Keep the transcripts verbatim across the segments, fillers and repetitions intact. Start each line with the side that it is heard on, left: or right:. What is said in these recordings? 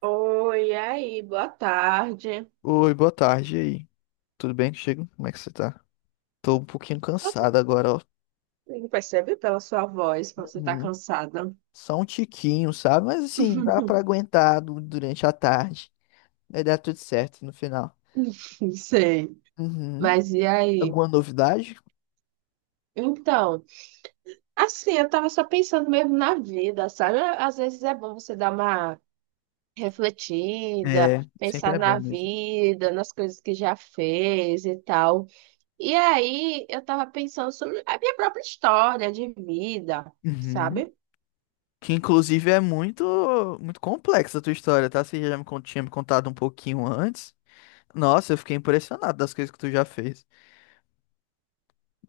right: Oi, e aí, boa tarde.
left: Oi, boa tarde e aí. Tudo bem contigo? Como é que você tá? Tô um pouquinho cansado agora, ó.
right: Amigo, percebe pela sua voz que você tá
left: Uhum.
right: cansada.
left: Só um tiquinho, sabe? Mas assim, dá pra aguentar du- durante a tarde. Vai dar tudo certo no final.
right: Sei,
left: Uhum.
right: mas e aí?
left: Alguma novidade?
right: Então, assim, eu tava só pensando mesmo na vida, sabe? Às vezes é bom você dar uma refletida,
left: É, sempre
right: pensar
left: é
right: na
left: bom mesmo.
right: vida, nas coisas que já fez e tal. E aí, eu tava pensando sobre a minha própria história de vida,
left: Uhum.
right: sabe?
left: Que inclusive é muito, muito complexa a tua história, tá? Você já me con- tinha me contado um pouquinho antes. Nossa, eu fiquei impressionado das coisas que tu já fez.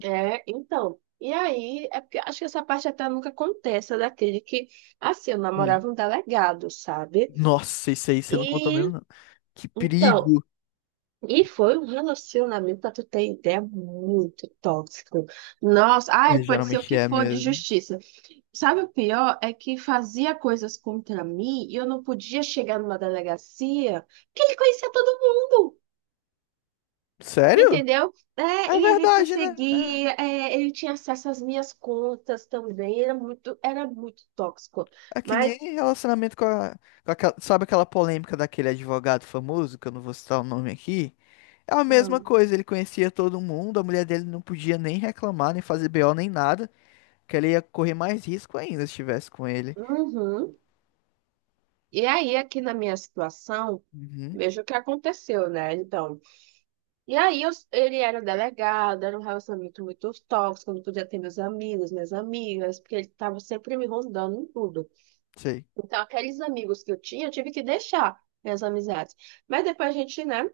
right: É, então. E aí, é porque acho que essa parte até nunca acontece, é daquele que, assim, eu
left: Hum.
right: namorava um delegado, sabe?
left: Nossa, isso aí você não contou mesmo,
right: E,
left: não. Que
right: então,
left: perigo!
right: e foi um relacionamento, pra tu ter ideia, muito tóxico. Nossa, ah,
left: É,
right: ele pode ser o
left: geralmente
right: que
left: é
right: for de
left: mesmo.
right: justiça. Sabe o pior? É que fazia coisas contra mim e eu não podia chegar numa delegacia que ele conhecia todo mundo.
left: Sério?
right: Entendeu? É,
left: É
right: e ele
left: verdade, né? É
right: perseguia, é, ele tinha acesso às minhas contas também, era muito, era muito tóxico.
left: é que
right: Mas,
left: nem relacionamento com a, com aquela- sabe aquela polêmica daquele advogado famoso, que eu não vou citar o nome aqui? É a mesma
right: hum,
left: coisa, ele conhecia todo mundo, a mulher dele não podia nem reclamar, nem fazer B O, nem nada, que ela ia correr mais risco ainda se estivesse com ele.
right: uhum. E aí, aqui na minha situação,
left: Uhum,
right: veja o que aconteceu, né? Então, e aí eu- ele era delegado, era um relacionamento muito tóxico, eu não podia ter meus amigos, minhas amigas, porque ele estava sempre me rondando em tudo.
left: sei,
right: Então, aqueles amigos que eu tinha, eu tive que deixar minhas amizades. Mas depois a gente, né,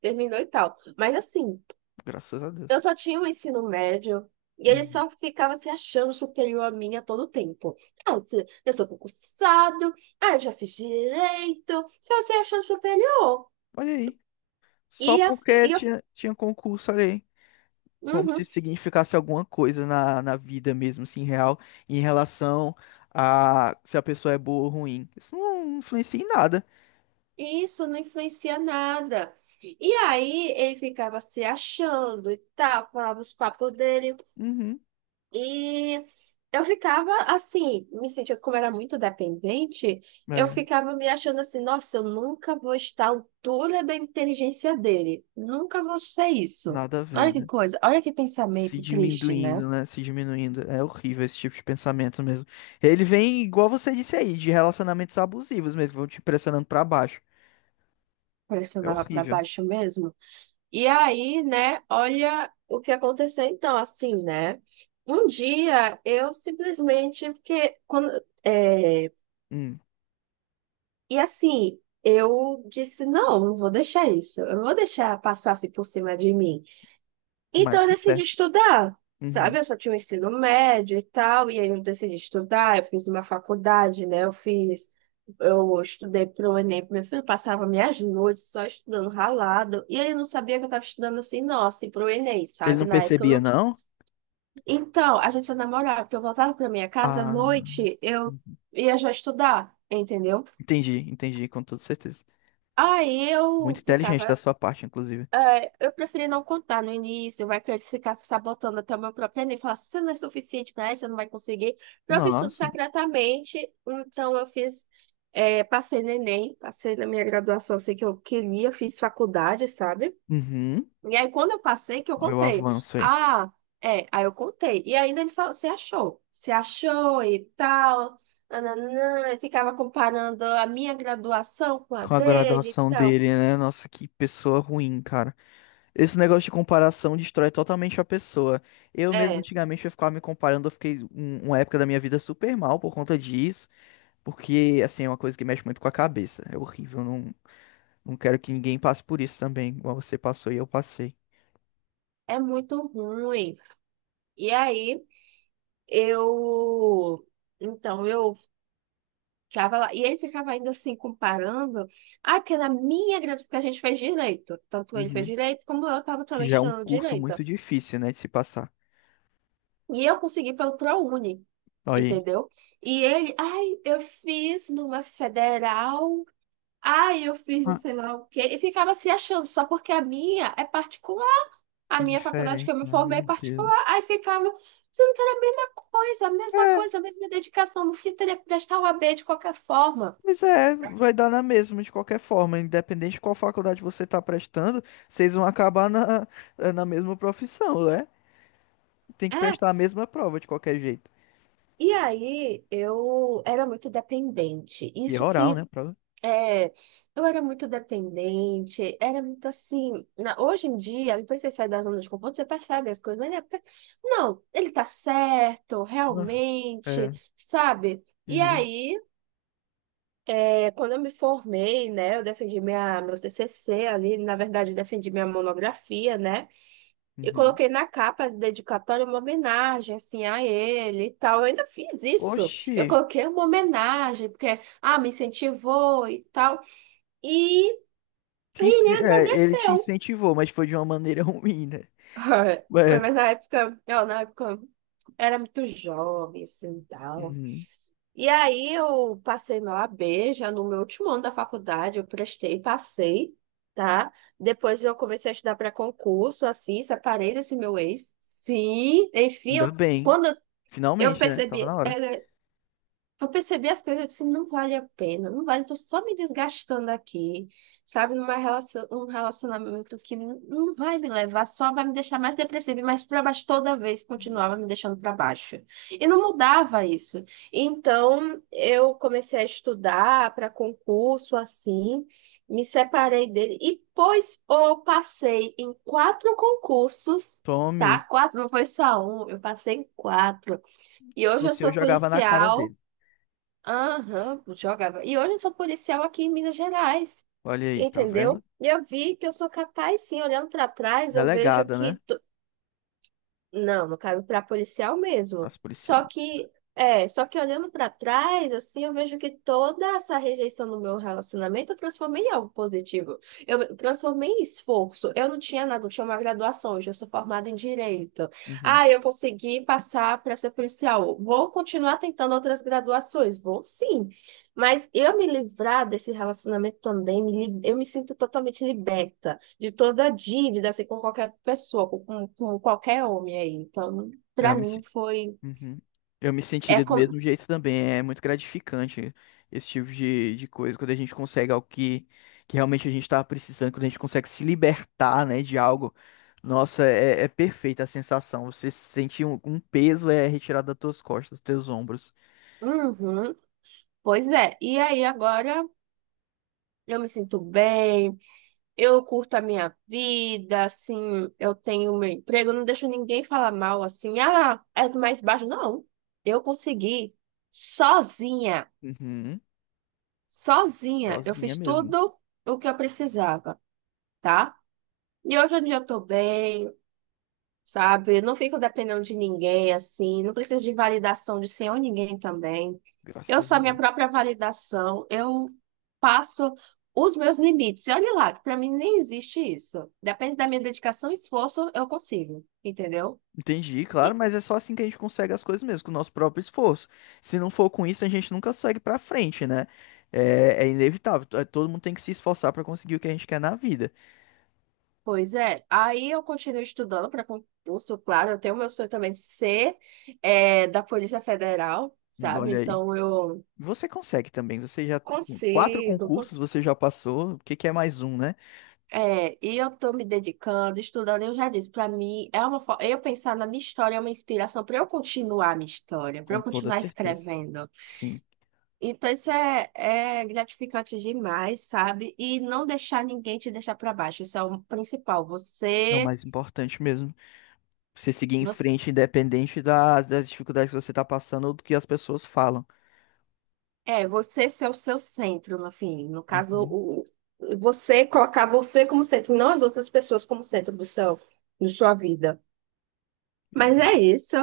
right: terminou e tal. Mas assim.
left: graças a
right: Eu
left: Deus.
right: só tinha o ensino médio e ele
left: Uhum.
right: só ficava se achando superior a mim a todo tempo. Ah, se- eu sou concursado, ah, eu já fiz direito, já se achando superior.
left: Olha aí, só
right: E assim,
left: porque
right: e eu,
left: tinha, tinha concurso, olha aí. Como se
right: uhum,
left: significasse alguma coisa na, na vida mesmo, assim, real, em relação a se a pessoa é boa ou ruim. Isso não influencia em nada.
right: e isso não influencia nada. E aí ele ficava se achando e tal, falava os papos dele.
left: Uhum.
right: E eu ficava assim, me sentia como era muito dependente, eu
left: É,
right: ficava me achando assim, nossa, eu nunca vou estar à altura da inteligência dele, nunca vou ser isso.
left: nada a ver,
right: Olha que
left: né?
right: coisa, olha que
left: Se
right: pensamento triste, né?
left: diminuindo, né? Se diminuindo. É horrível esse tipo de pensamento mesmo. Ele vem, igual você disse aí, de relacionamentos abusivos mesmo, vão te pressionando pra baixo. É
right: Pressionava para
left: horrível.
right: baixo mesmo. E aí, né, olha o que aconteceu então, assim, né? Um dia eu simplesmente, porque quando, é,
left: Hum,
right: e assim, eu disse, não, não vou deixar isso, eu não vou deixar passar assim por cima de mim. Então
left: mais
right: eu
left: que
right: decidi
left: certo.
right: estudar,
left: Uhum.
right: sabe? Eu só tinha o ensino médio e tal, e aí eu decidi estudar, eu fiz uma faculdade, né? Eu fiz, eu estudei pro Enem, pro meu filho passava minhas noites só estudando ralado, e ele não sabia que eu estava estudando assim, nossa assim, pro Enem,
left: Ele
right: sabe?
left: não
right: Na época eu
left: percebia,
right: não tinha.
left: não?
right: Então, a gente só namorava, porque eu voltava pra minha casa à
left: Ah,
right: noite, eu ia já estudar, entendeu?
left: entendi, entendi, com toda certeza.
right: Aí eu
left: Muito inteligente da
right: ficava.
left: sua parte, inclusive.
right: Eu preferi não contar no início, vai que eu ficar se sabotando até o meu próprio Enem, falar, você não é suficiente para isso, você não vai conseguir. Eu fiz tudo
left: Nossa.
right: secretamente, então eu fiz, eh, passei no Enem, passei na minha graduação, sei que eu queria, fiz faculdade, sabe?
left: Uhum.
right: E aí, quando eu passei, que eu
left: Olha o
right: contei.
left: avanço aí.
right: Ah, é, aí eu contei. E ainda ele falou, você achou? Você achou e tal, nananã, e ficava comparando a minha graduação com a
left: Com a
right: dele e
left: graduação
right: tal.
left: dele, né? Nossa, que pessoa ruim, cara. Esse negócio de comparação destrói totalmente a pessoa. Eu mesmo,
right: É,
left: antigamente, eu ficava me comparando. Eu fiquei um- uma época da minha vida super mal por conta disso. Porque, assim, é uma coisa que mexe muito com a cabeça. É horrível. Não, não quero que ninguém passe por isso também, igual você passou e eu passei.
right: é muito ruim. E aí, eu. Então, eu ficava lá. E ele ficava ainda assim, comparando. Ah, porque na minha gravidez, porque a gente fez direito. Tanto ele fez
left: Uhum.
right: direito, como eu estava
left: Que
right: também
left: já é um
right: estudando
left: curso
right: direito.
left: muito difícil, né, de se passar.
right: E eu consegui pelo ProUni,
left: Olha aí.
right: entendeu? E ele, ai, eu fiz numa federal. Ai, eu fiz não
left: Ah,
right: sei lá o quê. E ficava se achando, só porque a minha é particular. A
left: que
right: minha faculdade que eu
left: diferença,
right: me
left: né?
right: formei é
left: Meu
right: particular,
left: Deus.
right: aí ficava dizendo que era a mesma coisa, a mesma
left: É.
right: coisa, a mesma dedicação. No fim, teria que prestar o A B de qualquer forma.
left: Pois é, vai dar na mesma de qualquer forma, independente de qual faculdade você está prestando, vocês vão acabar na, eh, na mesma profissão, né? Tem que
right: É,
left: prestar a mesma prova de qualquer jeito.
right: e aí eu era muito dependente.
left: E é
right: Isso
left: oral, né?
right: que
left: A prova.
right: é, eu era muito dependente, era muito assim. Na- hoje em dia, depois que você sai da zona de conforto, você percebe as coisas, mas na época, não, ele tá certo,
left: Ah,
right: realmente,
left: é.
right: sabe? E
left: Uhum,
right: aí é, quando eu me formei, né, eu defendi minha, meu T C C ali, na verdade, eu defendi minha monografia, né, e
left: uhum.
right: coloquei na capa de dedicatória uma homenagem, assim, a ele e tal. Eu ainda fiz isso.
left: Oxi,
right: Eu coloquei uma homenagem, porque, ah, me incentivou e tal. E
left: te ins-
right: ele
left: é, ele te
right: agradeceu.
left: incentivou, mas foi de uma maneira ruim, né?
right: Foi.
left: É.
right: Mas na época, eu, na época, era muito jovem, assim, tal.
left: Uhum.
right: E aí eu passei na O A B, já no meu último ano da faculdade, eu prestei, passei, tá? Depois eu comecei a estudar para concurso, assim, separei desse meu ex. Sim, enfim,
left: Ainda
right: eu-
left: bem.
right: quando eu
left: Finalmente, né?
right: percebi,
left: Tava na hora.
right: é, eu percebi as coisas, eu disse, não vale a pena, não vale, tô só me desgastando aqui, sabe, numa relação, um relacionamento que n- não vai me levar, só vai me deixar mais depressiva e mais para baixo toda vez, continuava me deixando para baixo. E não mudava isso. Então, eu comecei a estudar para concurso, assim, me separei dele, e pois eu passei em quatro concursos,
left: Tome.
right: tá? Quatro, não foi só um, eu passei em quatro. E
left: Se
right: hoje eu
left: fosse eu,
right: sou
left: jogava na cara
right: policial.
left: dele.
right: Aham, jogava. E hoje eu sou policial aqui em Minas Gerais,
left: Olha aí, tá
right: entendeu?
left: vendo?
right: E eu vi que eu sou capaz, sim. Olhando para trás, eu vejo
left: Delegada, né?
right: que não, no caso para policial mesmo.
left: As
right: Só
left: policial.
right: que é, só que olhando para trás, assim, eu vejo que toda essa rejeição no meu relacionamento eu transformei em algo positivo. Eu transformei em esforço. Eu não tinha nada, eu tinha uma graduação, hoje eu sou formada em direito.
left: Uhum.
right: Ah, eu consegui passar para ser policial. Vou continuar tentando outras graduações, vou sim. Mas eu me livrar desse relacionamento também, me li- eu me sinto totalmente liberta de toda a dívida, assim, com qualquer pessoa, com, com- com qualquer homem aí. Então,
left: É,
right: pra
left: Eu me
right: mim foi.
left: Uhum. Eu me
right: É
left: sentiria do
right: como.
left: mesmo jeito também. É muito gratificante esse tipo de, de coisa, quando a gente consegue algo que, que realmente a gente estava precisando, quando a gente consegue se libertar, né, de algo. Nossa, é, é perfeita a sensação. Você sentir um, um peso é retirado das tuas costas, dos teus ombros.
right: Uhum, pois é. E aí agora eu me sinto bem, eu curto a minha vida, assim, eu tenho meu emprego, eu não deixo ninguém falar mal, assim, ah, é do mais baixo. Não, eu consegui sozinha,
left: Uhum.
right: sozinha. Eu
left: Sozinha
right: fiz
left: mesmo.
right: tudo o que eu precisava, tá? E hoje em dia eu tô bem. Sabe? Eu não fico dependendo de ninguém assim, não preciso de validação de senhor ninguém também. Eu
left: Graças
right: sou
left: a
right: a minha
left: Deus.
right: própria validação, eu passo os meus limites. E olha lá, que para mim nem existe isso. Depende da minha dedicação e esforço, eu consigo, entendeu?
left: Entendi, claro,
right: E,
left: mas é só assim que a gente consegue as coisas mesmo, com o nosso próprio esforço. Se não for com isso, a gente nunca segue pra frente, né? É, é inevitável. to- Todo mundo tem que se esforçar pra conseguir o que a gente quer na vida.
right: pois é, aí eu continuo estudando para concurso, claro, eu tenho meu sonho também de ser é, da Polícia Federal,
left: Hum,
right: sabe?
left: Olha aí.
right: Então eu
left: Você consegue também. Você já. Quatro
right: consigo,
left: concursos
right: consigo.
left: você já passou. O que que é mais um, né?
right: É, e eu tô me dedicando, estudando, eu já disse, para mim é uma forma, eu pensar na minha história é uma inspiração para eu continuar a minha história, para
left: Com
right: eu
left: toda
right: continuar
left: certeza.
right: escrevendo.
left: Sim.
right: Então isso é, é gratificante demais, sabe? E não deixar ninguém te deixar para baixo, isso é o principal.
left: É o
right: Você,
left: mais importante mesmo. Você seguir em
right: você,
left: frente, independente das, das dificuldades que você tá passando ou do que as pessoas falam.
right: é, você ser o seu centro, no fim, no caso,
left: Uhum.
right: o, o- você colocar você como centro, não as outras pessoas como centro do seu, da sua vida. Mas é
left: Exato.
right: isso.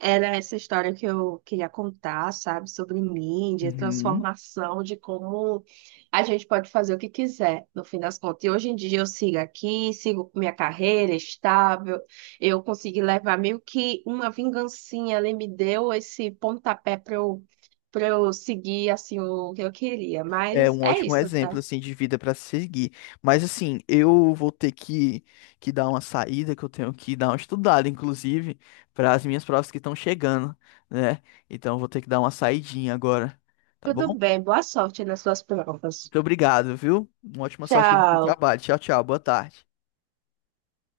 right: Era essa história que eu queria contar, sabe? Sobre mídia,
left: Uhum.
right: transformação, de como a gente pode fazer o que quiser, no fim das contas. E hoje em dia eu sigo aqui, sigo com minha carreira estável. Eu consegui levar meio que uma vingancinha ali, me deu esse pontapé para eu, para eu seguir assim o que eu queria.
left: É
right: Mas
left: um
right: é
left: ótimo
right: isso,
left: exemplo
right: tá?
left: assim de vida para seguir. Mas assim, eu vou ter que, que dar uma saída, que eu tenho que dar uma estudada, inclusive, para as minhas provas que estão chegando, né? Então eu vou ter que dar uma saidinha agora, tá
right: Tudo
left: bom?
right: bem, boa sorte nas suas provas.
left: Muito obrigado, viu? Uma ótima sorte no
right: Tchau.
left: trabalho. Tchau, tchau. Boa tarde.